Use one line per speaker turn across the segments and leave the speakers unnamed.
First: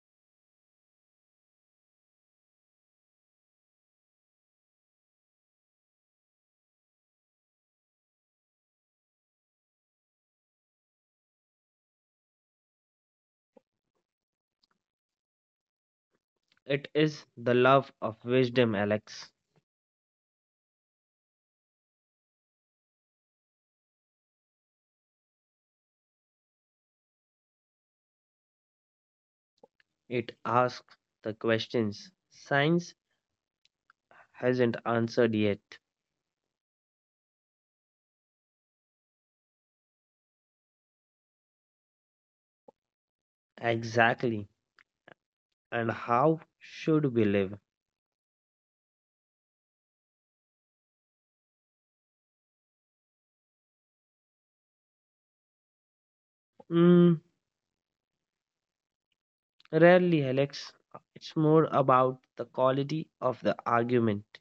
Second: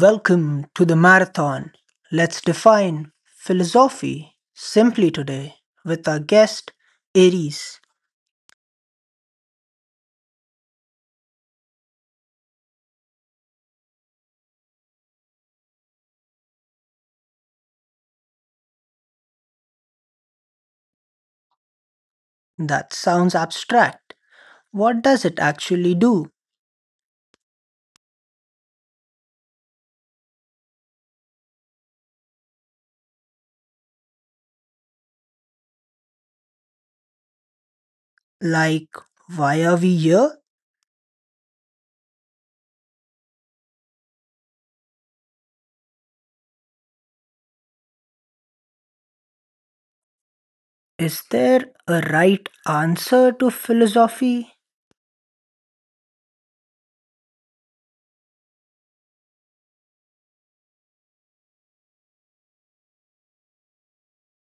Welcome to the marathon. Let's define philosophy simply today with our guest, Aries.
It is the love of wisdom, Alex.
That sounds abstract. What does it actually do?
It asks the questions science hasn't answered yet.
Like, why are we here?
Exactly. And how should we live?
Is there a right answer to philosophy?
Mm, Rarely, Alex. It's more about the quality of the argument.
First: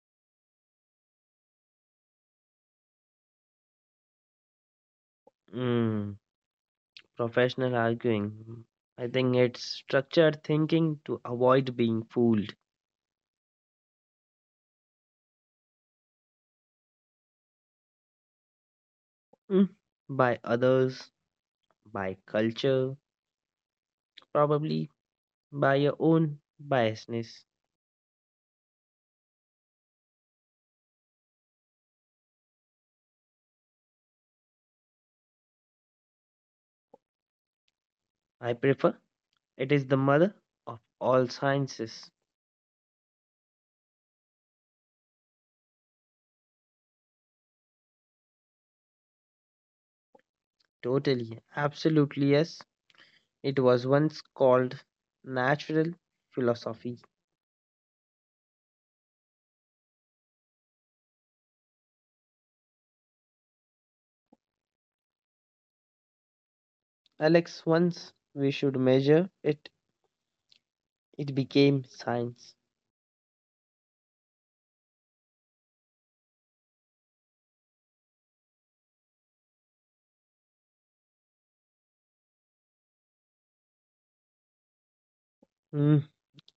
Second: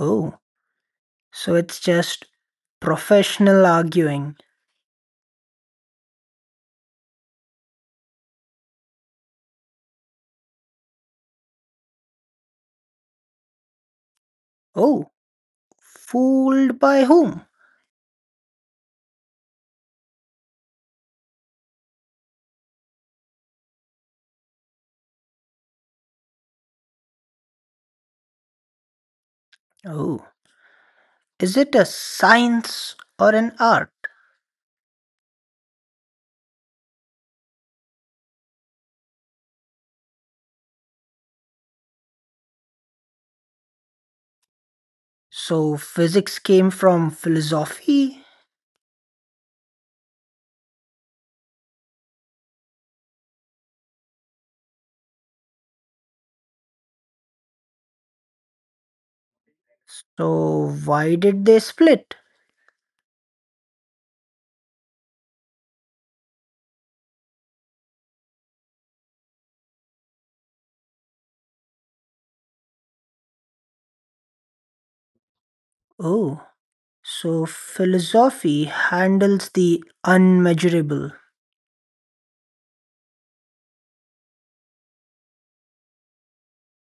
Oh, so it's just professional arguing.
Mm, Professional arguing. I think it's structured thinking to avoid being fooled
Oh, fooled by whom?
mm, by others, by culture, probably by your own biasness.
Oh, is it a science or an art?
I prefer it is the mother of all sciences.
So physics came from philosophy.
Totally, absolutely, yes. It was once called natural philosophy.
So why did they split?
Alex, once we should measure it, it became science.
Oh, so philosophy handles the unmeasurable.
Mm,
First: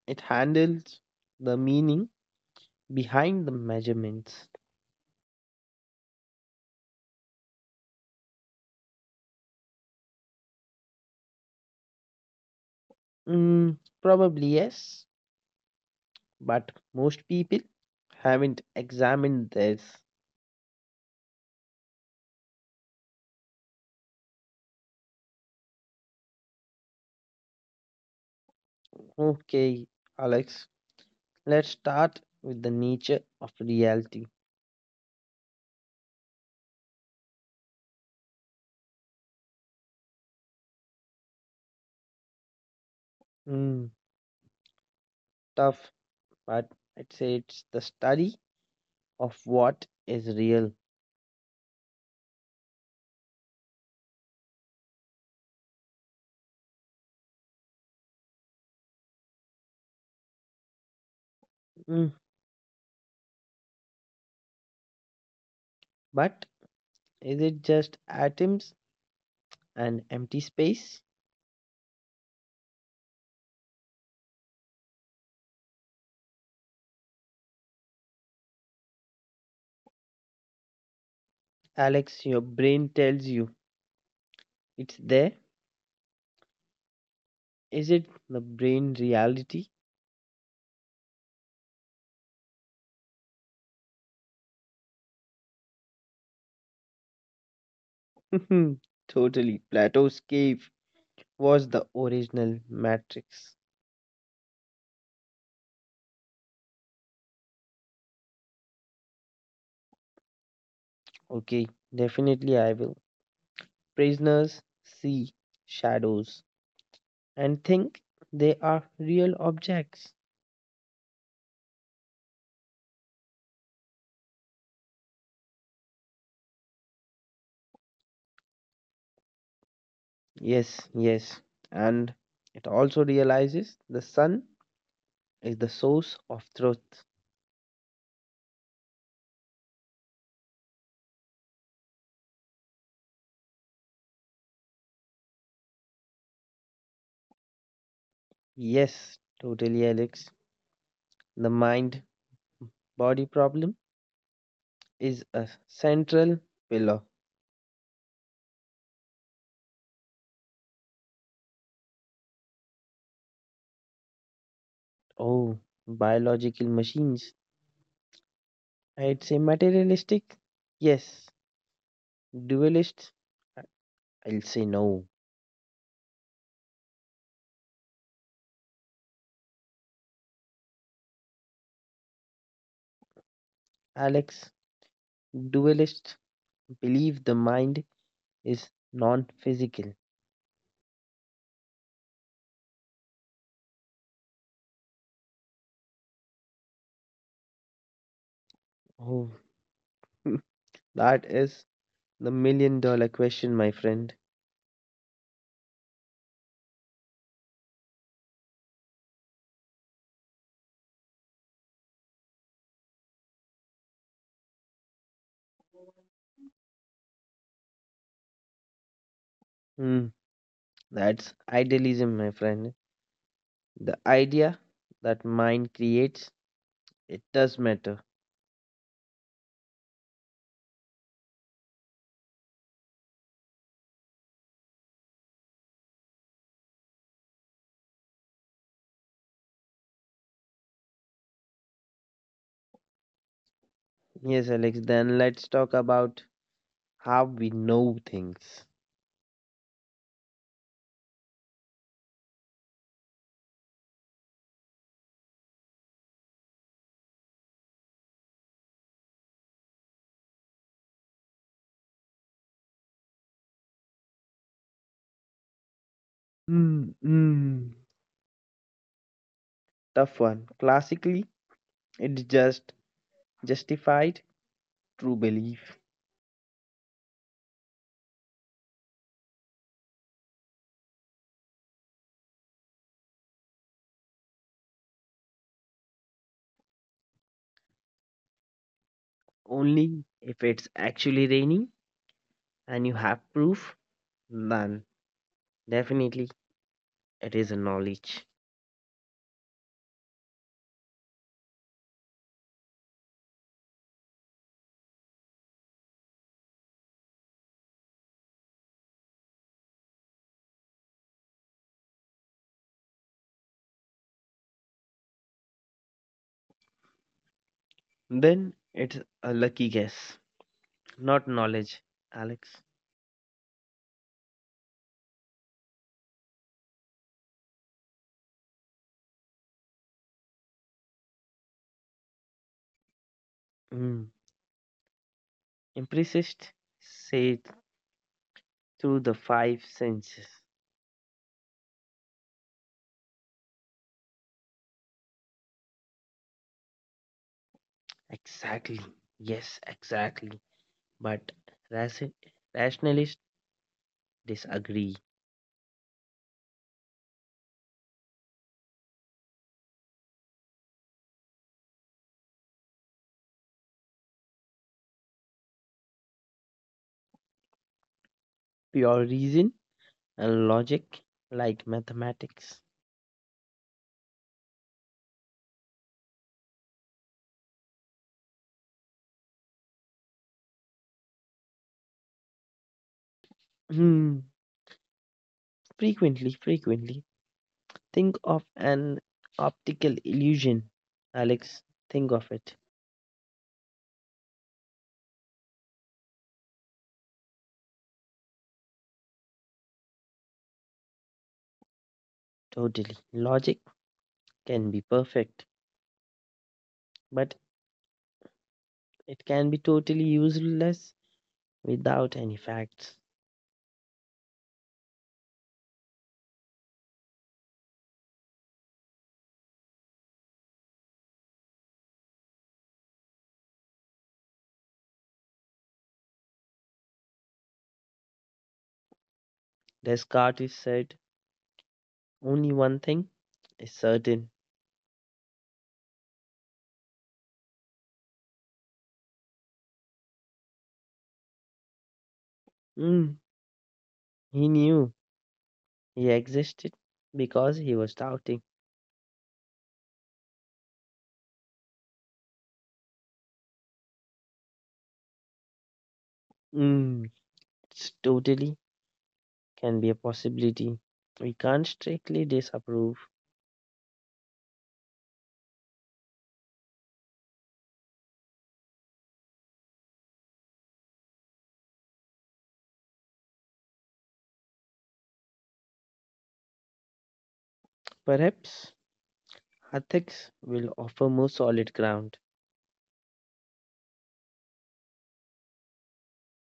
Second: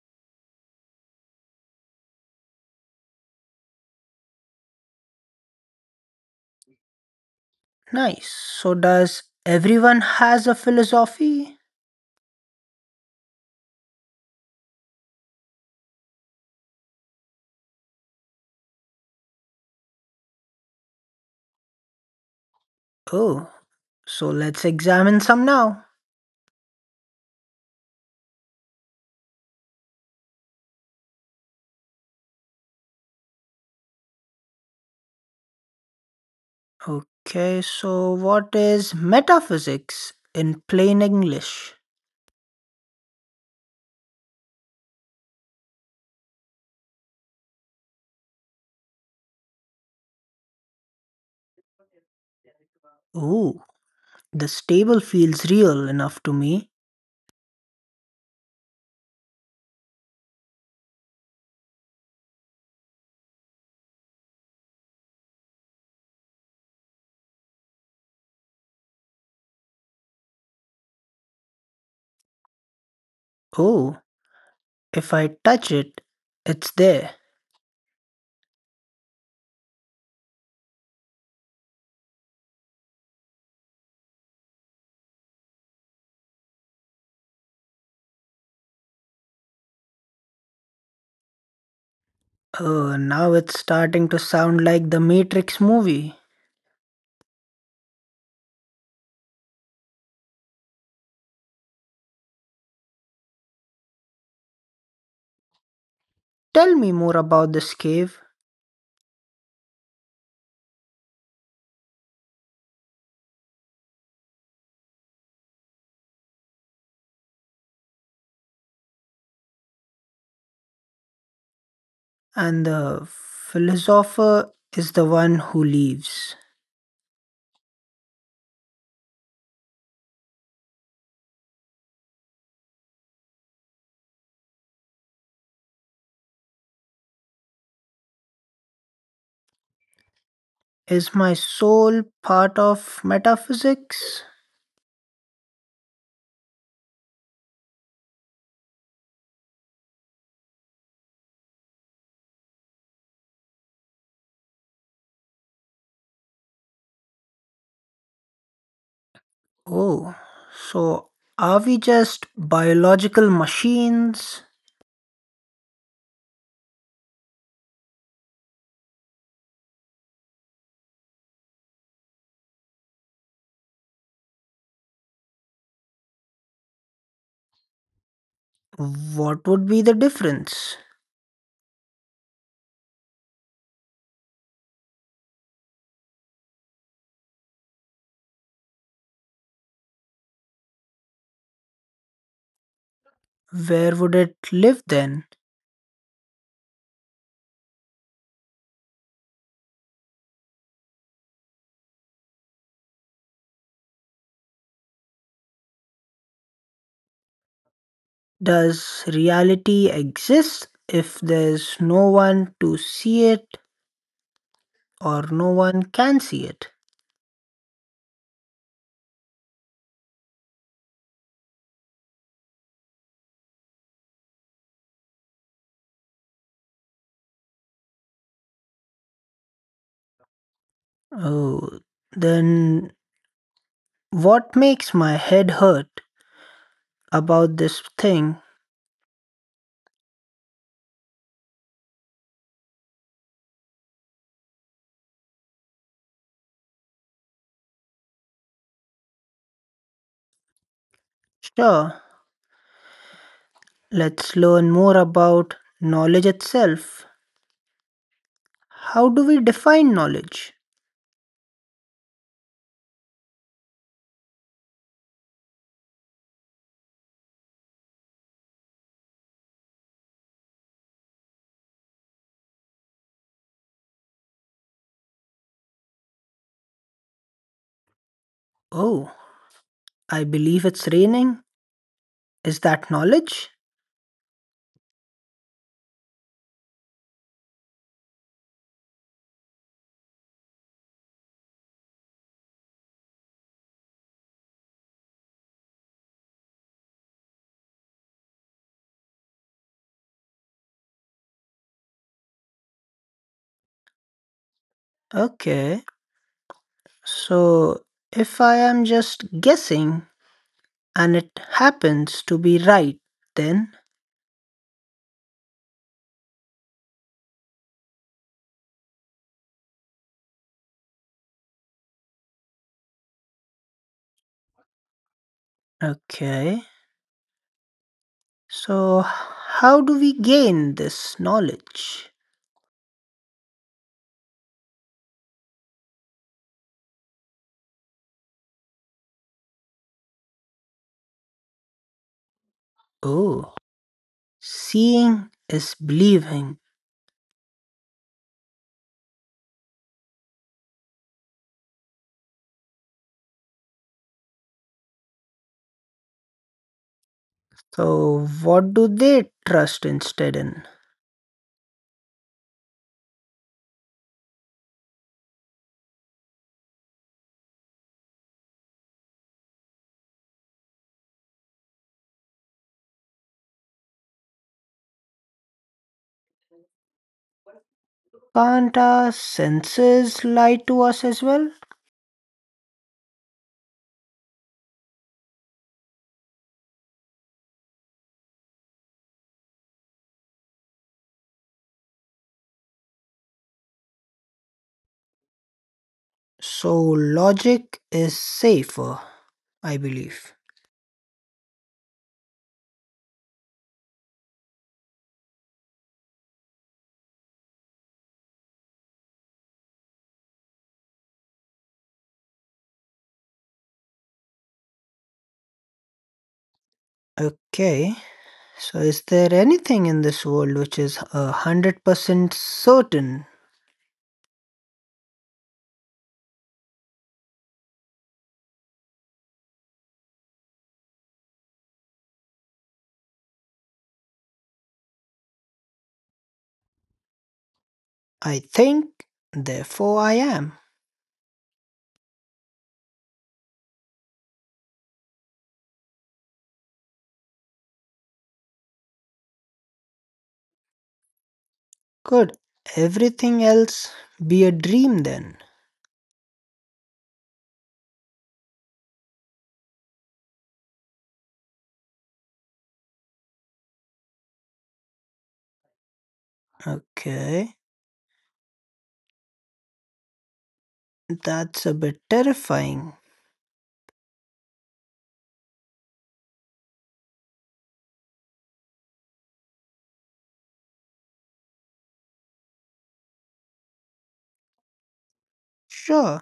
it handles the meaning behind the measurements.
Nice. So does everyone has a philosophy?
Mm, Probably, yes, but most people haven't examined this.
Oh, so let's examine some now.
Okay, Alex, let's start with the nature of reality.
Okay, so what is metaphysics in plain English?
Mm, Tough, but I'd say it's the study of what is real.
Oh, the table feels real enough to me.
Mm, but is it just atoms and empty space?
Oh, if I touch it, it's there.
Alex, your brain tells you it's there. Is it the brain reality?
Oh, now it's starting to sound like the Matrix movie.
Totally. Plato's cave was the original matrix.
Tell me more about this cave.
Okay, definitely I will. Prisoners see shadows and think they are real objects.
And the philosopher is the one who leaves.
Yes, yes. And it also realizes the sun is the source of truth.
Is my soul part of metaphysics?
Yes, totally, Alex. The mind body problem is a central pillar.
Oh, so are we just biological machines?
Oh, Biological machines. I'd say materialistic. Yes, dualist. I'll say no.
What would be the difference?
Alex, dualist believe the mind is non physical.
Where would it live then?
Oh, that is the million dollar question, my friend.
Does reality exist if there's no one to see it, or no one can see it?
Hmm. That's idealism, my friend. The idea that mind creates, it does matter.
Oh, then what makes my head hurt about this thing?
Yes, Alex, then let's talk about how we know things.
Sure, let's learn more about knowledge itself. How do we define knowledge?
Mm, mm. Tough one. Classically, it's just justified true belief.
Oh, I believe it's raining. Is that knowledge?
Only if it's actually raining and you have proof, then definitely it is a knowledge.
Okay, so if I am just guessing and it happens to be right, then
Then it's a lucky guess, not knowledge, Alex.
okay. So, how do we gain this knowledge?
Mm. Empiricists say through the five senses.
Oh, seeing is believing.
Exactly. Yes, exactly. But raci- rationalists disagree.
So, what do they trust instead in?
Pure reason and logic, like mathematics.
Can't our senses lie to us as well?
Hmm. Frequently, frequently. Think of an optical illusion. Alex, think of it.
So, logic is safer, I believe.
Totally. Logic can be perfect, but it can be totally useless without any facts.
Okay, so is there anything in this world which is 100% certain?
Descartes said only one thing is certain.
I think, therefore I am.
Hmm. He knew he existed because he was doubting.
Good. Everything else be a dream then.
Mm, it's totally can be a possibility. We can't strictly disapprove.
Okay, that's a bit terrifying.
Perhaps ethics will offer more solid ground.
Sure,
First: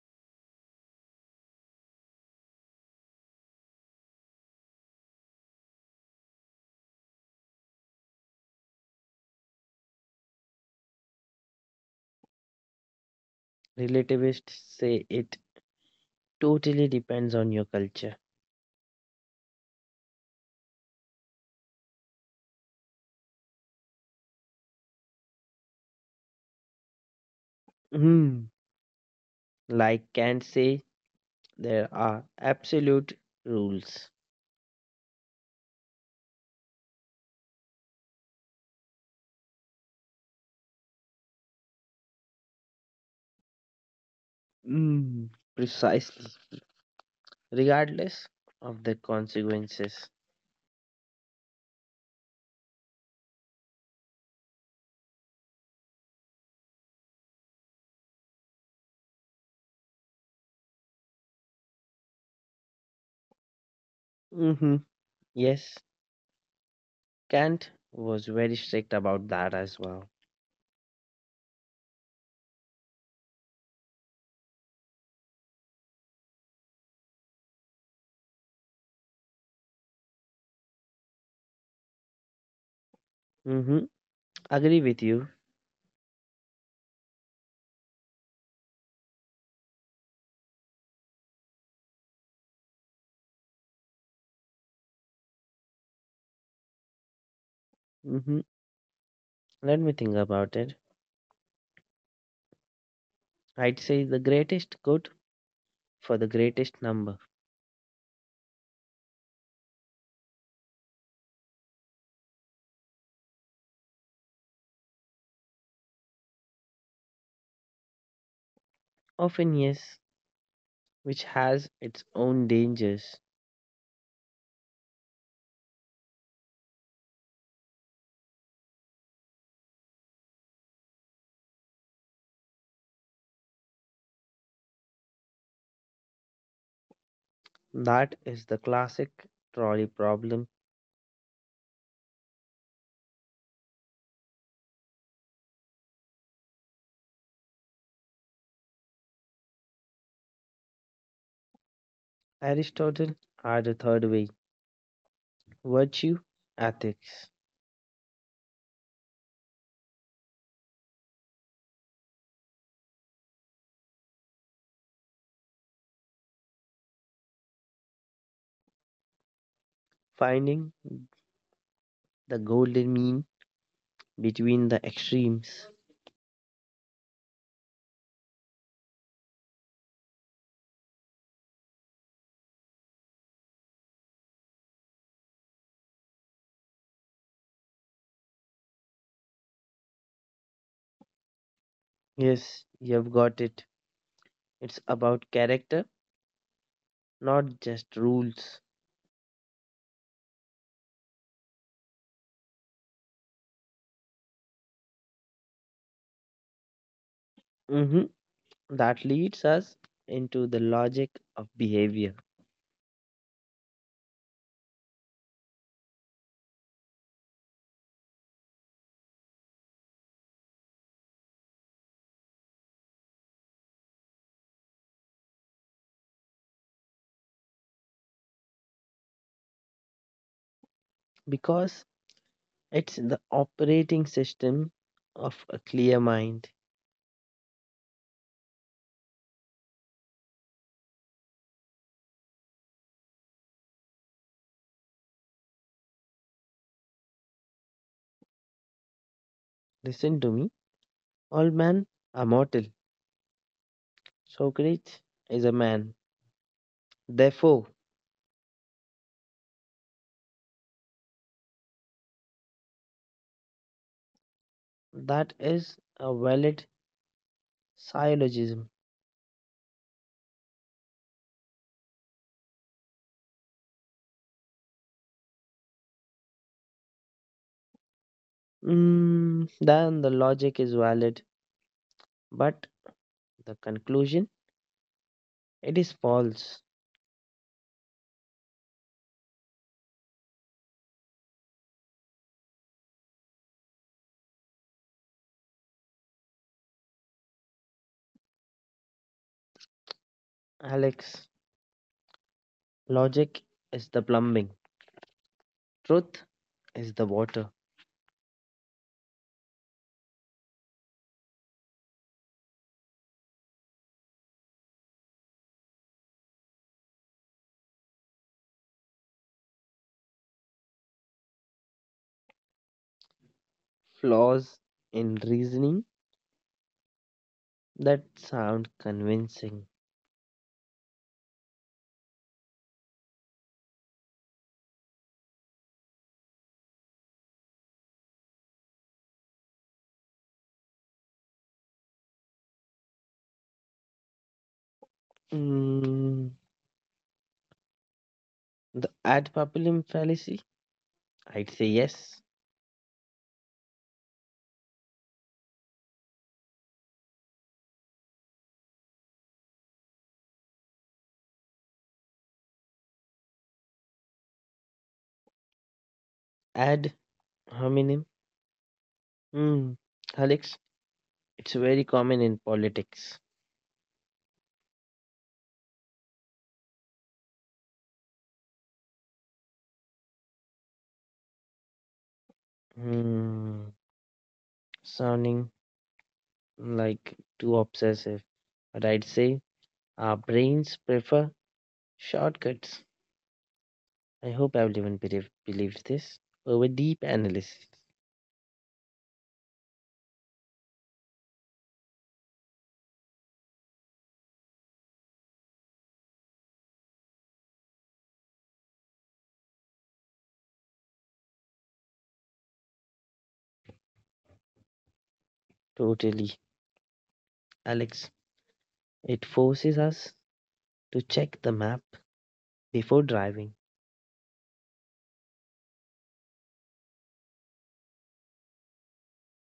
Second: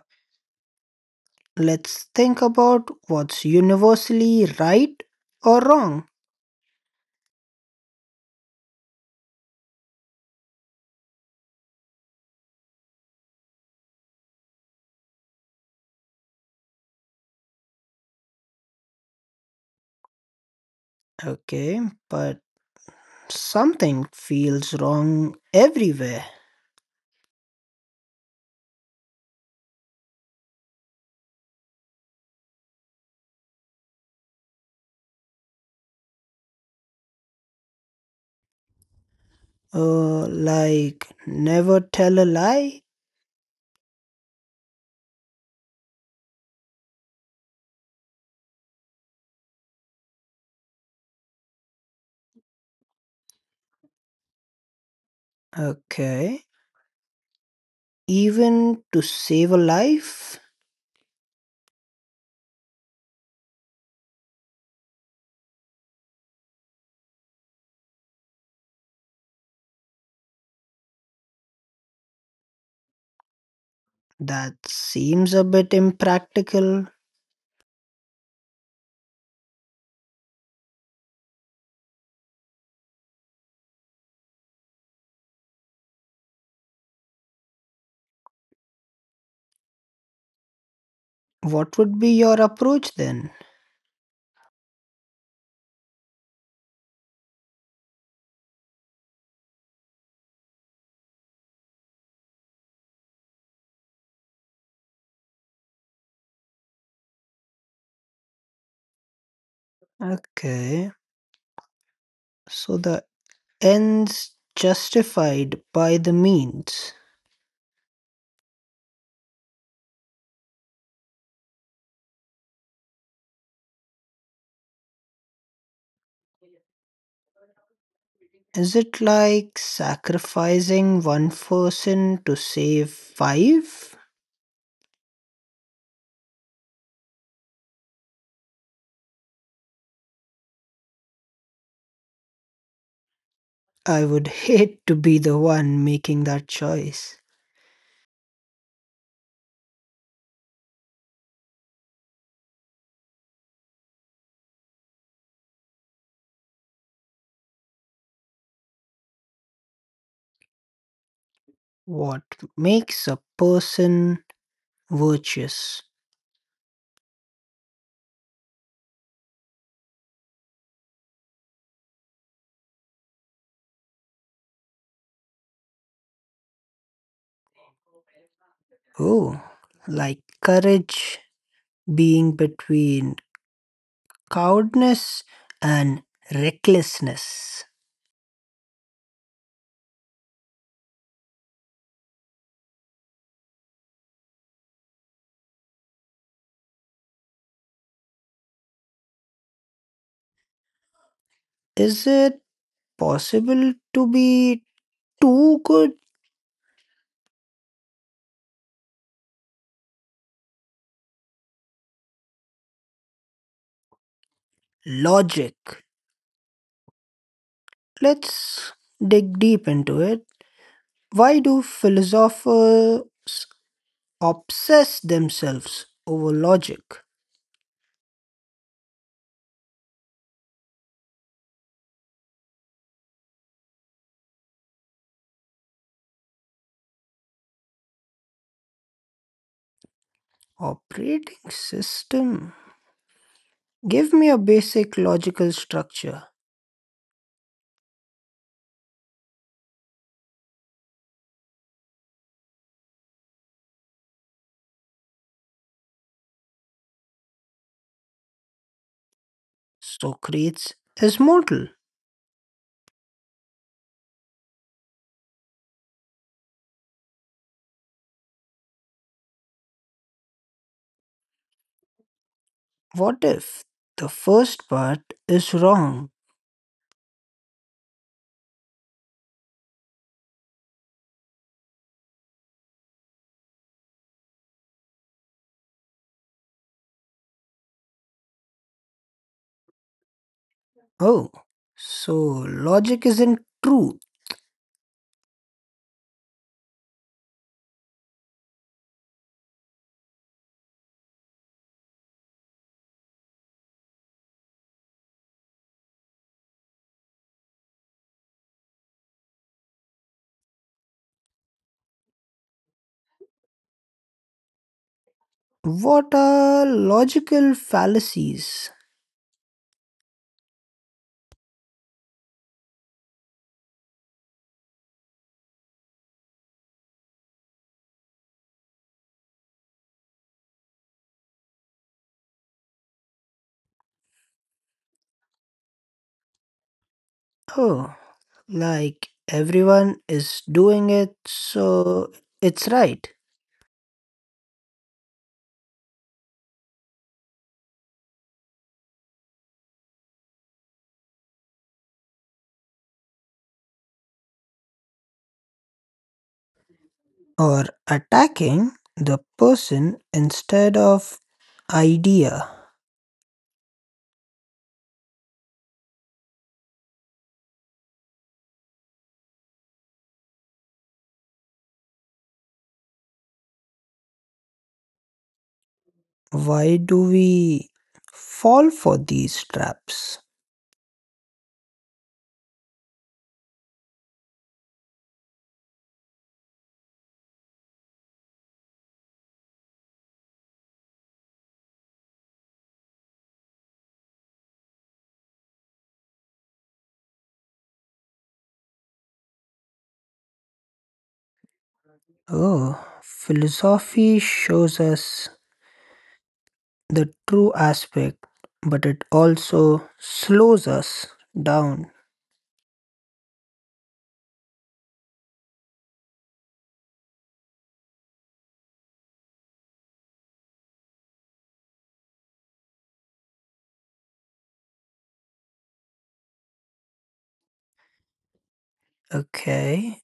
let's think about what's universally right or wrong.
Relativists say it totally depends on your culture.
Okay, but something feels wrong everywhere.
Mm, like Kant say, there are absolute rules.
Like never tell a lie.
Mm, Precisely, regardless of the consequences.
Okay, even to save a life?
hmm Yes, Kant was very strict about that as well.
That seems a bit impractical.
hmm Agree with you.
What would be your approach then?
hmm Let me think about it. I'd say the greatest good for the greatest number.
Okay, so the ends justified by the means.
Often, yes, which has its own dangers.
Is it like sacrificing one person to save five?
That is the classic trolley problem.
I would hate to be the one making that choice.
Aristotle had a third way virtue, ethics,
What makes a person virtuous?
finding the golden mean between the extremes.
Oh, like courage being between cowardness and recklessness.
Yes, you've got it. It's about character, not just rules.
Is it possible to be too good?
Mhm. That leads us into the logic of behavior
Logic. Let's dig deep into it. Why do philosophers obsess themselves over logic?
because it's the operating system of a clear mind.
Operating system. Give me a basic logical structure.
Listen to me. All men are mortal. Socrates is a man. Therefore,
Socrates is mortal.
that is a valid syllogism.
What if the first part is wrong?
Then the logic is valid, but the conclusion it is false.
Oh, so logic isn't true.
Alex, logic is the plumbing, truth is the water,
What are logical fallacies?
flaws in reasoning that sound convincing.
Oh, like everyone is doing it, so it's right.
Mm, the ad populum fallacy? I'd say yes.
Or attacking the person instead of idea.
Ad hominem? Mm, Alex, it's very common in politics.
Why do we fall for these traps?
Mm, Sounding like too obsessive. But I'd say our brains prefer shortcuts. I hope everyone believes this over deep analysis.
Oh, philosophy shows us the true aspect, but it also slows us down.
Totally. Alex, it forces us to check the map before driving.
Okay,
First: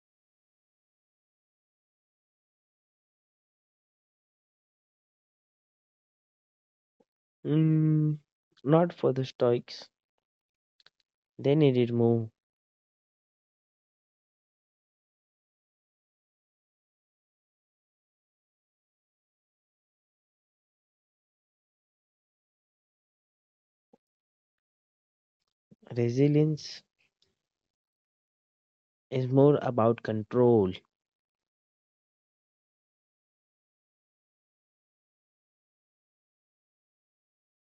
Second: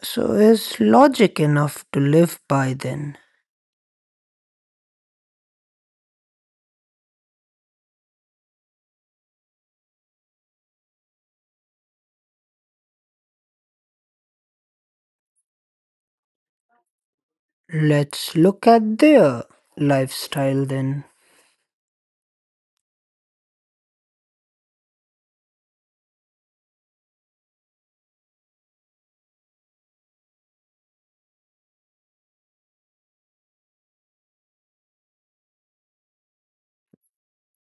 so is logic enough to live by then?
Mm, Not for the Stoics. They needed more.
Let's look at their lifestyle then.
Resilience is more about control.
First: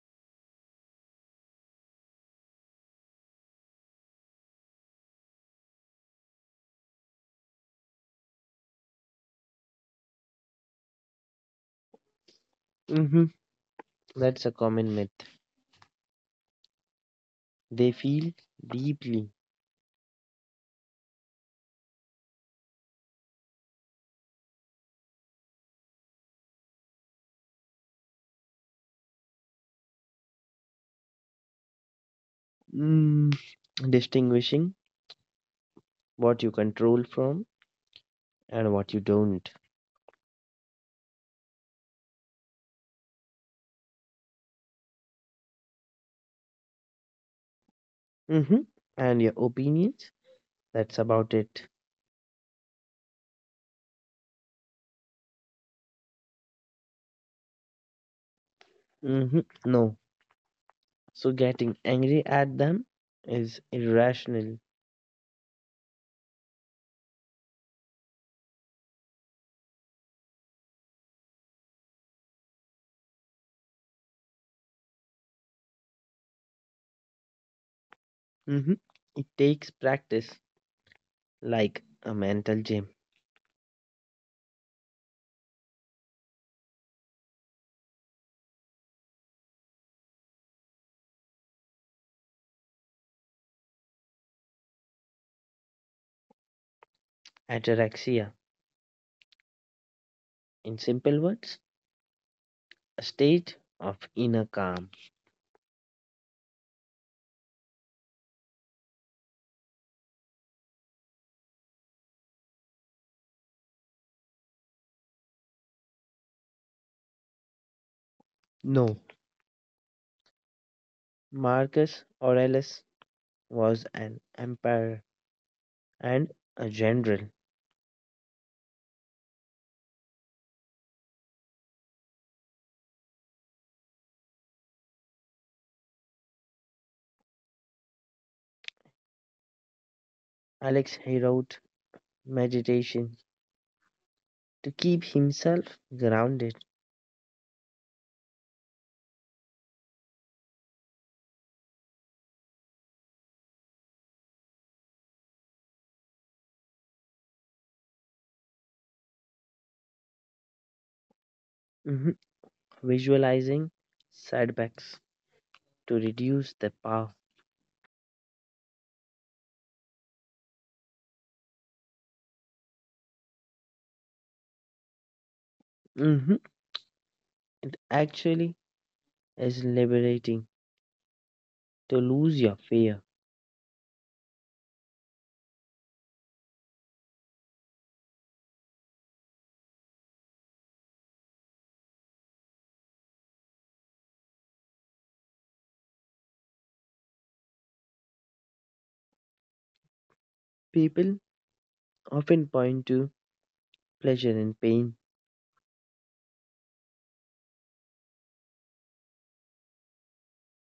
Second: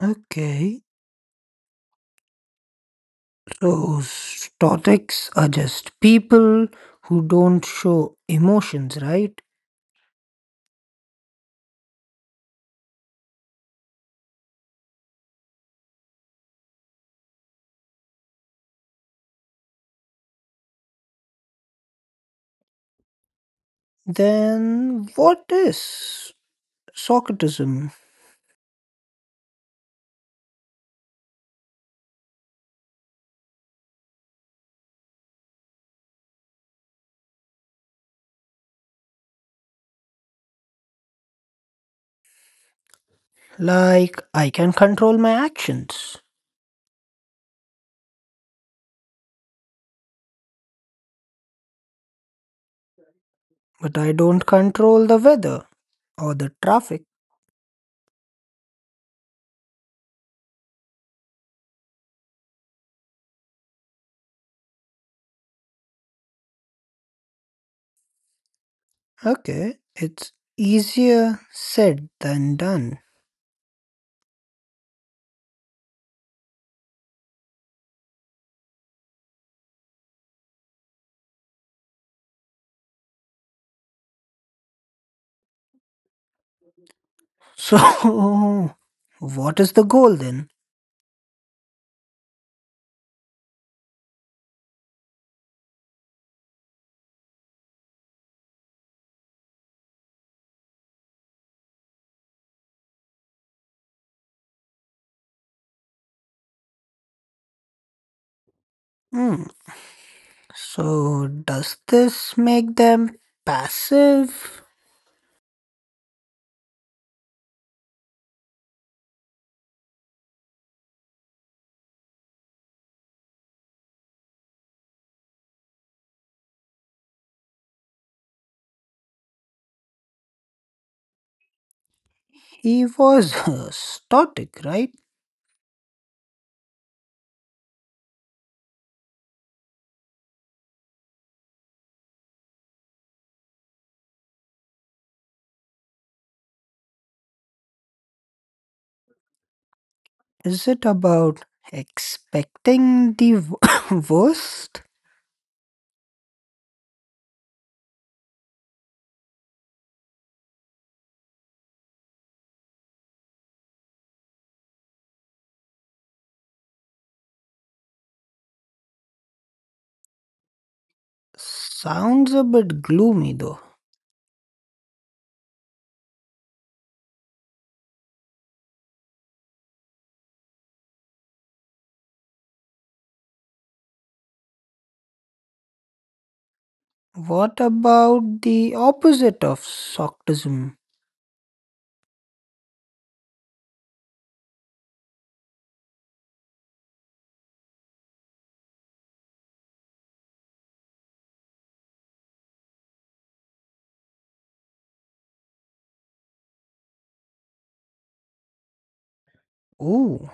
Okay, those stoics are just people who don't show emotions, right?
hmm That's a common myth. They feel deeply,
Then what is Socratism?
mm, distinguishing what you control from and what you don't.
Like, I can control my actions,
hmm And your opinions, that's about it.
but I don't control the weather or the traffic.
No. So getting angry at them is irrational.
Okay, it's easier said than done.
hmm It takes practice, like a mental gym.
So, what is the goal then?
Ataraxia. In simple words, a state of inner calm.
Hmm. So, does this make them passive?
No, Marcus Aurelius was an emperor and a general.
He was static, right?
Alex he wrote meditation to keep himself grounded,
Is it about expecting the worst?
Mhm. Visualizing setbacks to reduce the power.
Sounds a bit gloomy though.
Mhm. It actually is liberating to lose your fear.
What about the opposite of Soctism?
People often point to pleasure and pain.
Ooh,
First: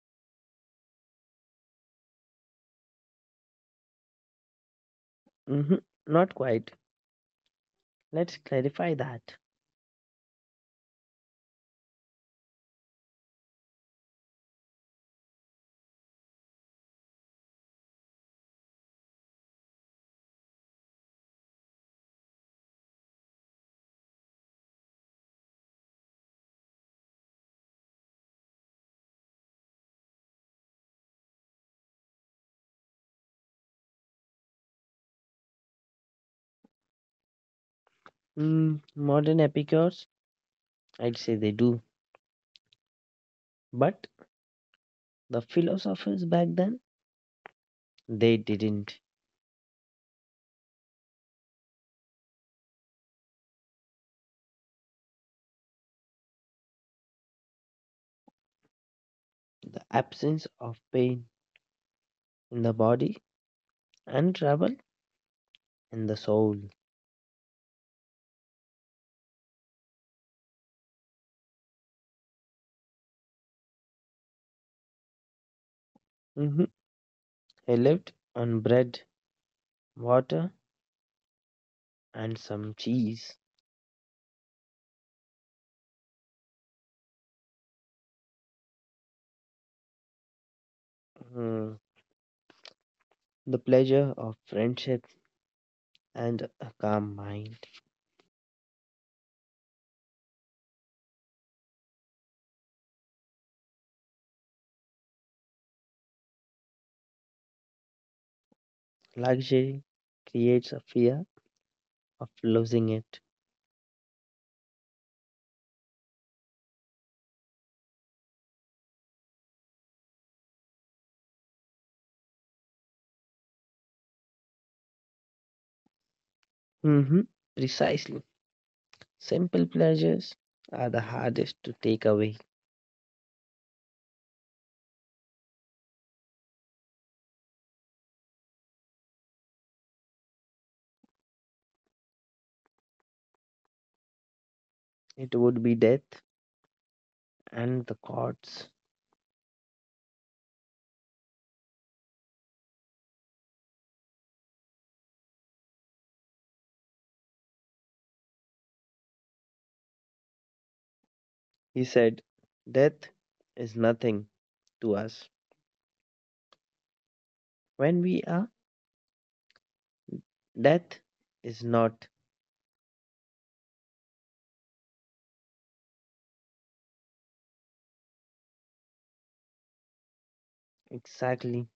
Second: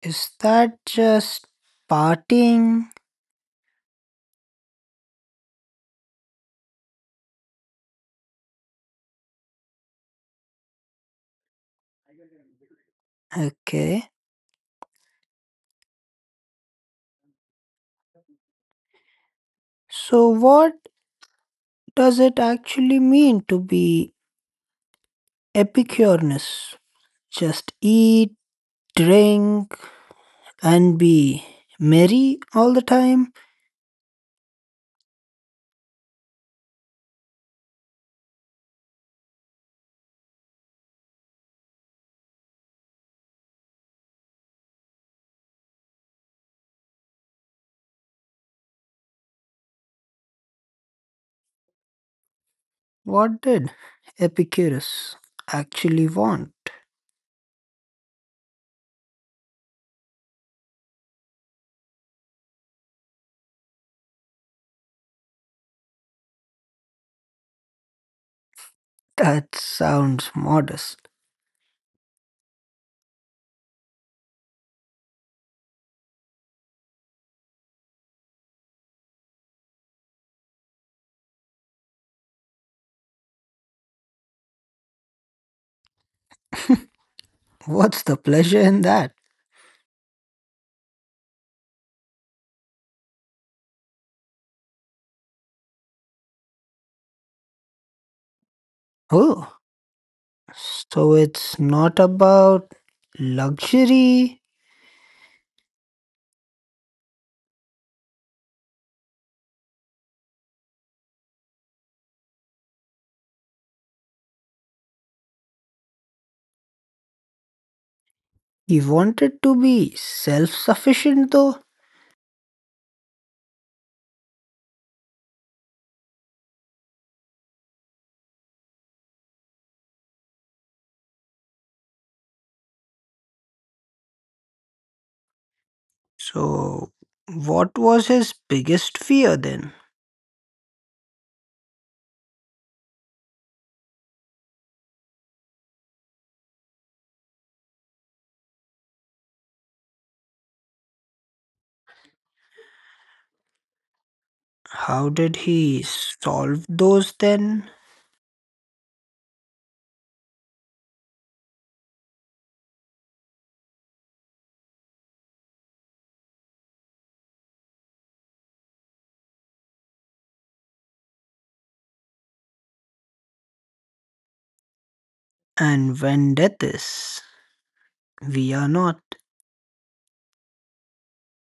is that just partying?
Mhm. Not quite. Let's clarify that.
Okay. So, what does it actually mean to be Epicurus? Just eat, drink, and be merry all the time?
Modern epicures, I'd say they do. But the philosophers back then, they didn't.
What did Epicurus actually want?
The absence of pain in the body and trouble in the soul.
That sounds modest.
hmm He lived on bread, water, and some cheese.
What's the pleasure in that?
Mm, The pleasure of friendship and a calm mind.
Oh, so it's not about luxury.
Luxury creates a fear of losing it.
He wanted to be self sufficient though.
hmm Precisely. Simple pleasures are the hardest to take away.
So, what was his biggest fear then?
It would be death and the gods.
How did he solve those then?
He said, death is nothing to us. When we are, death is not.
And when death is, we are not.
Exactly,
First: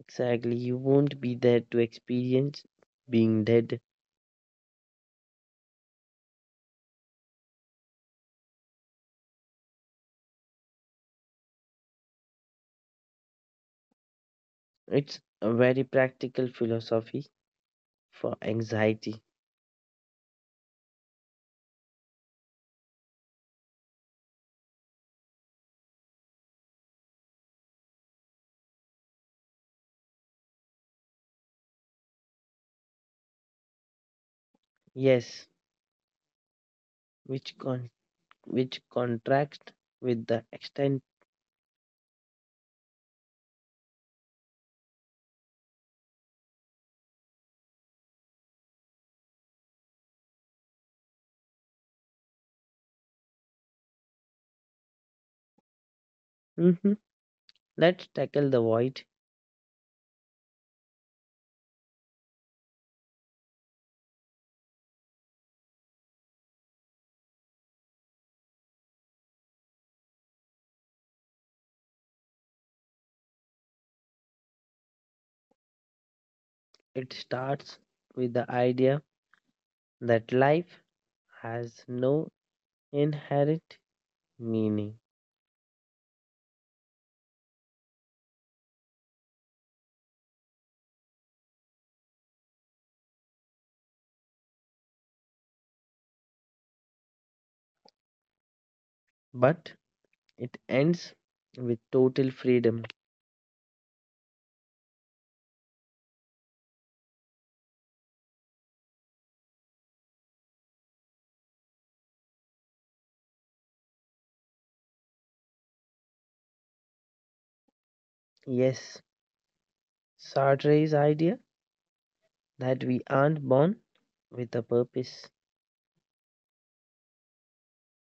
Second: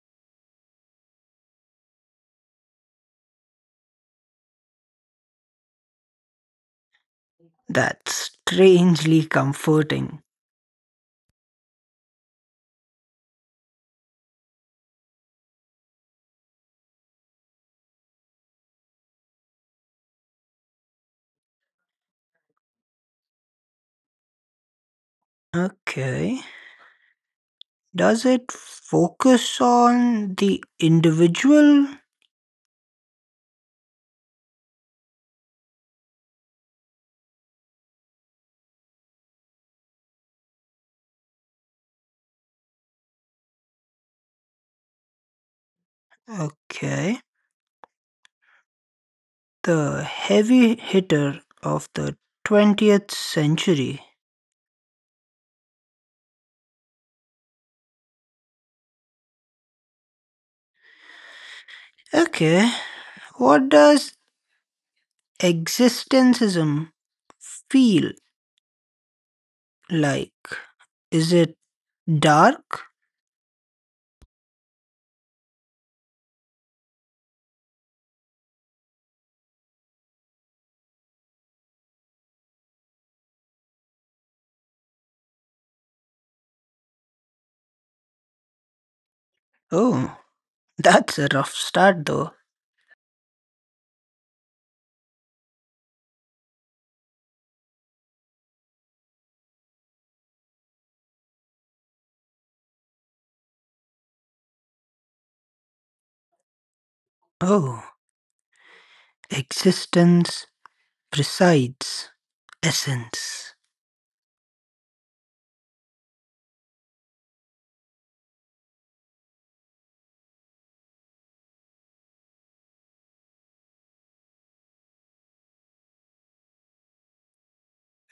exactly. You won't be there to experience being dead.
That's strangely comforting.
It's a very practical philosophy for anxiety.
Okay. Does it focus on the individual?
Yes, which which contracts with the extent.
Okay. The heavy hitter of the 20th century.
Mhm. Let's tackle the void.
Okay. What does existentialism feel like? Is it dark?
It starts with the idea that life has no inherit meaning,
Oh, that's a rough start though.
but it ends with total freedom.
Oh, existence presides essence.
Yes, Sartre's idea that we aren't born with a purpose.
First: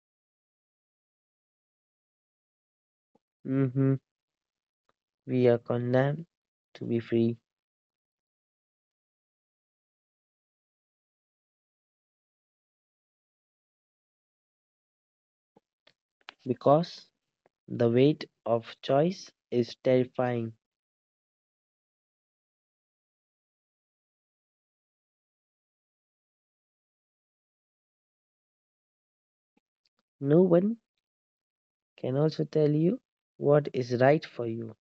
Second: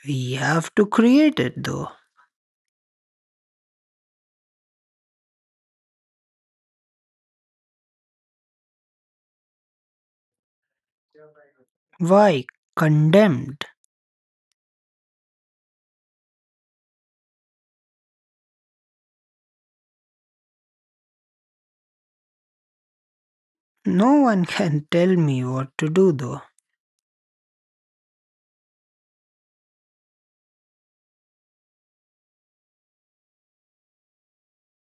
We have to create it though.
hmm We are condemned to be free
Why condemned?
because the weight of choice is terrifying.
No one can tell me what to do though.
No one can also tell you what is right for you.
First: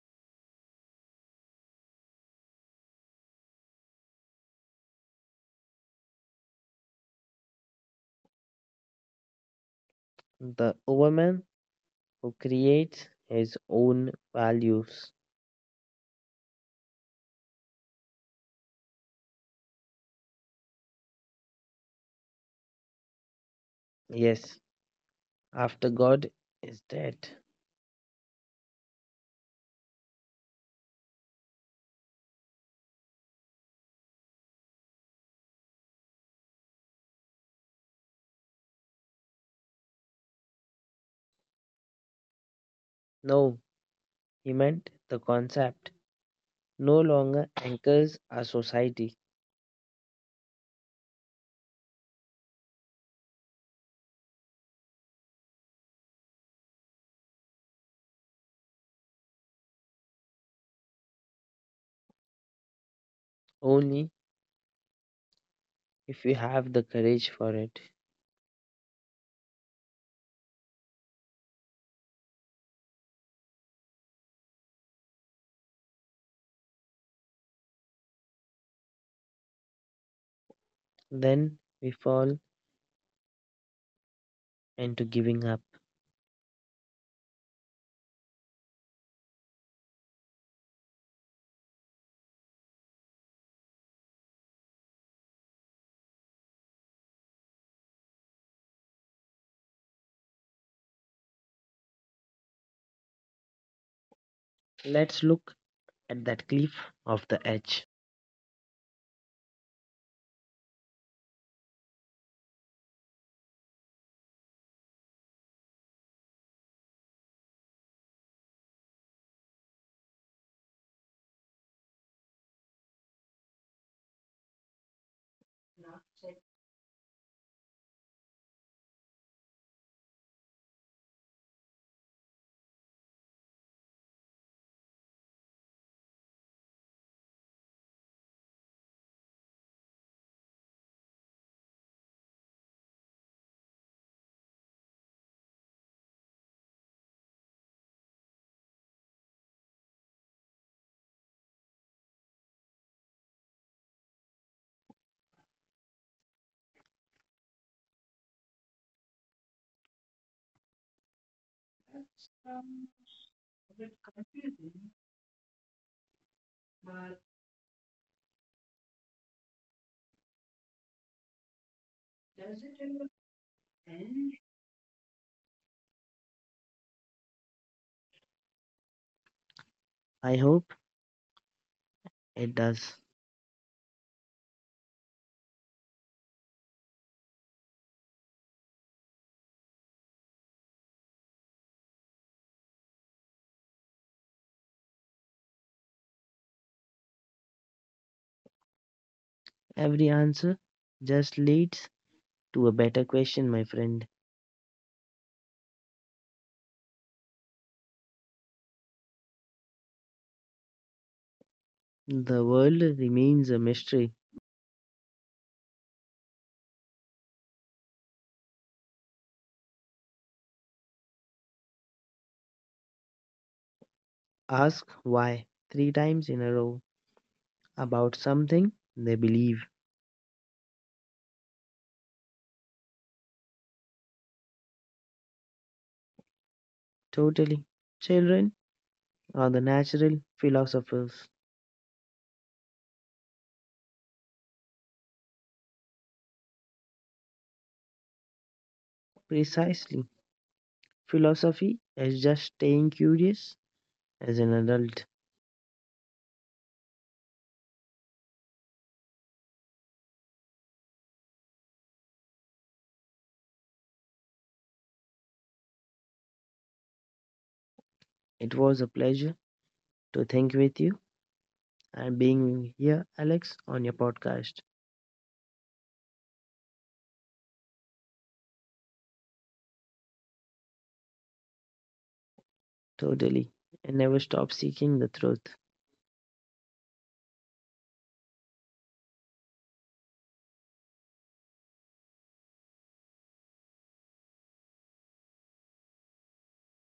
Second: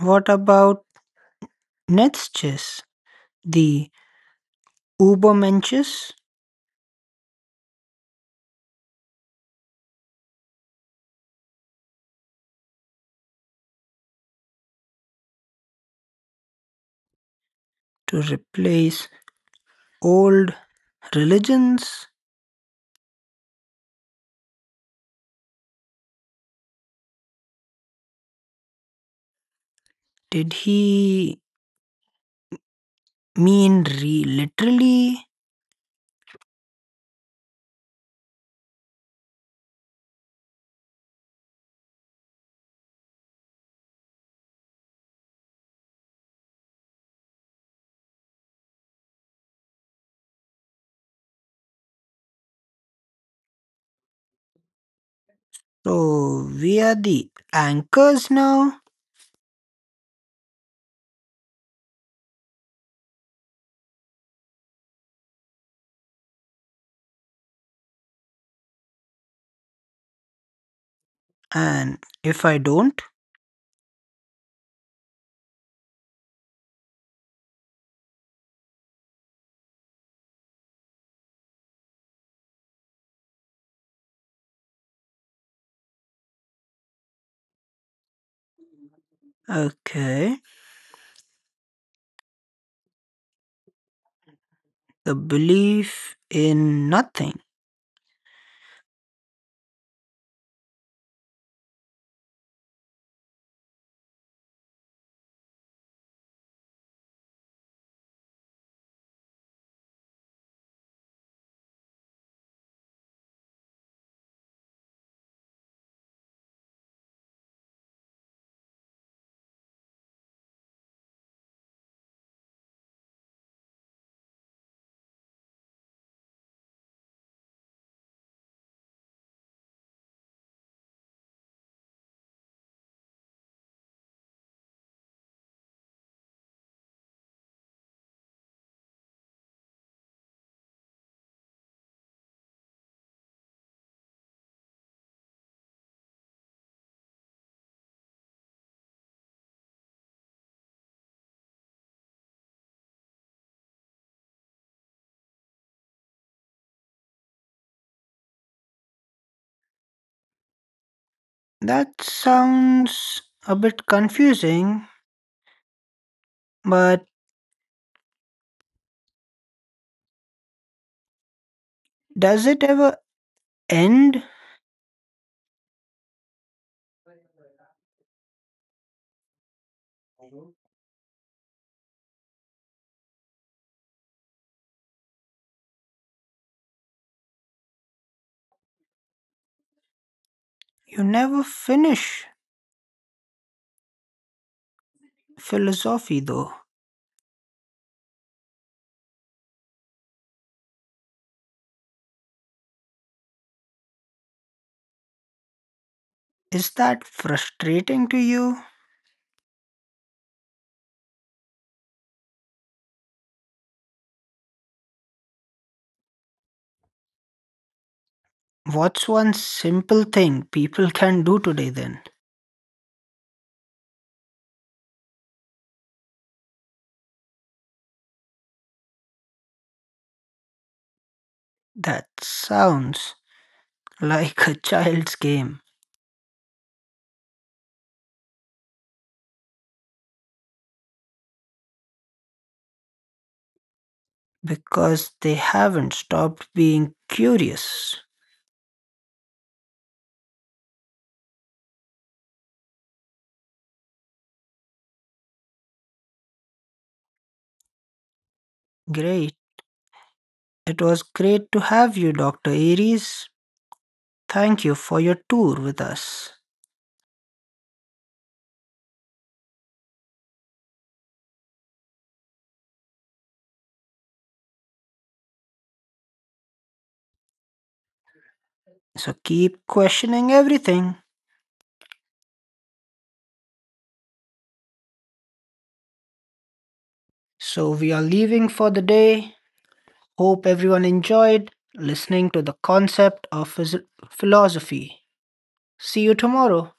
What about Netzches, the Ubermenches
The woman who creates his own values.
to replace old religions?
Yes, after God is dead.
Did he mean literally?
No, he meant the concept no longer anchors our society,
So we are the anchors now,
only if we have the courage for it.
and if I don't,
Then we fall into giving up.
okay, the belief in nothing.
Let's look at that cliff of the edge.
That sounds a bit confusing, but does it ever end?
I hope it does.
You never finish philosophy though.
Every answer just leads to a better question, my friend.
Is that frustrating to you?
The world remains a mystery.
What's one simple thing people can do today then?
Ask why three times in a row about something they believe.
That sounds like a child's game
Totally. Children are the natural philosophers.
because they haven't stopped being curious.
Precisely. Philosophy is just staying curious as an adult.
Great. It was great to have you, Dr. Aries. Thank you for your tour with us.
It was a pleasure to think with you and being here, Alex, on your podcast.
So keep questioning everything.
Totally. And never stop seeking the truth.
So we are leaving for the day. Hope everyone enjoyed listening to the concept of philosophy. See you tomorrow.